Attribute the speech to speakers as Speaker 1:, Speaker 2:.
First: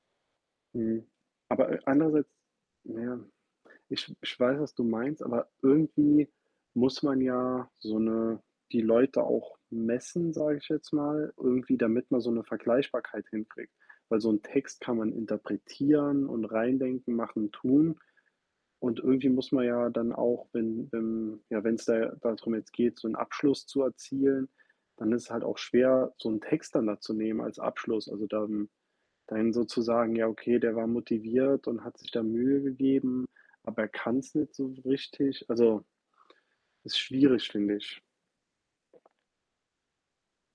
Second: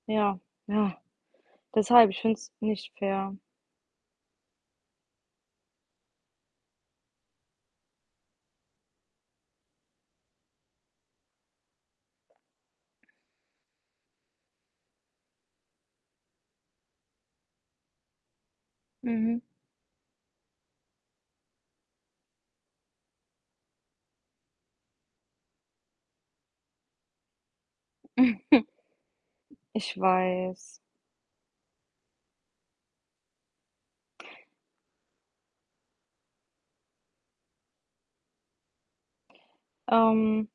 Speaker 1: Ja, ja.
Speaker 2: Mhm. Aber a
Speaker 1: Deshalb, ich
Speaker 2: andererseits
Speaker 1: find's nicht
Speaker 2: na ja,
Speaker 1: fair.
Speaker 2: ich ich weiß, was du meinst, aber irgendwie muss man ja, so 'ne die Leute auch messen, sage ich jetzt mal, irgendwie, damit man so 'ne Vergleichbarkeit hinkriegt. Weil so 'n Text kann man interpretieren und reindenken, machen, tun. Und irgendwie
Speaker 1: Mhm.
Speaker 2: muss man ja dann auch, wenn wenn ja, wenn's da darum jetzt geht, so 'n Abschluss zu erzielen, dann ist es halt auch schwer, so 'n Text dann da zu nehmen als Abschluss. Also dann dann so zu
Speaker 1: Ich
Speaker 2: sagen: „Ja okay, der
Speaker 1: weiß.
Speaker 2: war motiviert und hat sich da Mühe gegeben, aber er kann's nicht so richtig.“ Also ist schwierig, finde ich.
Speaker 1: Ähm.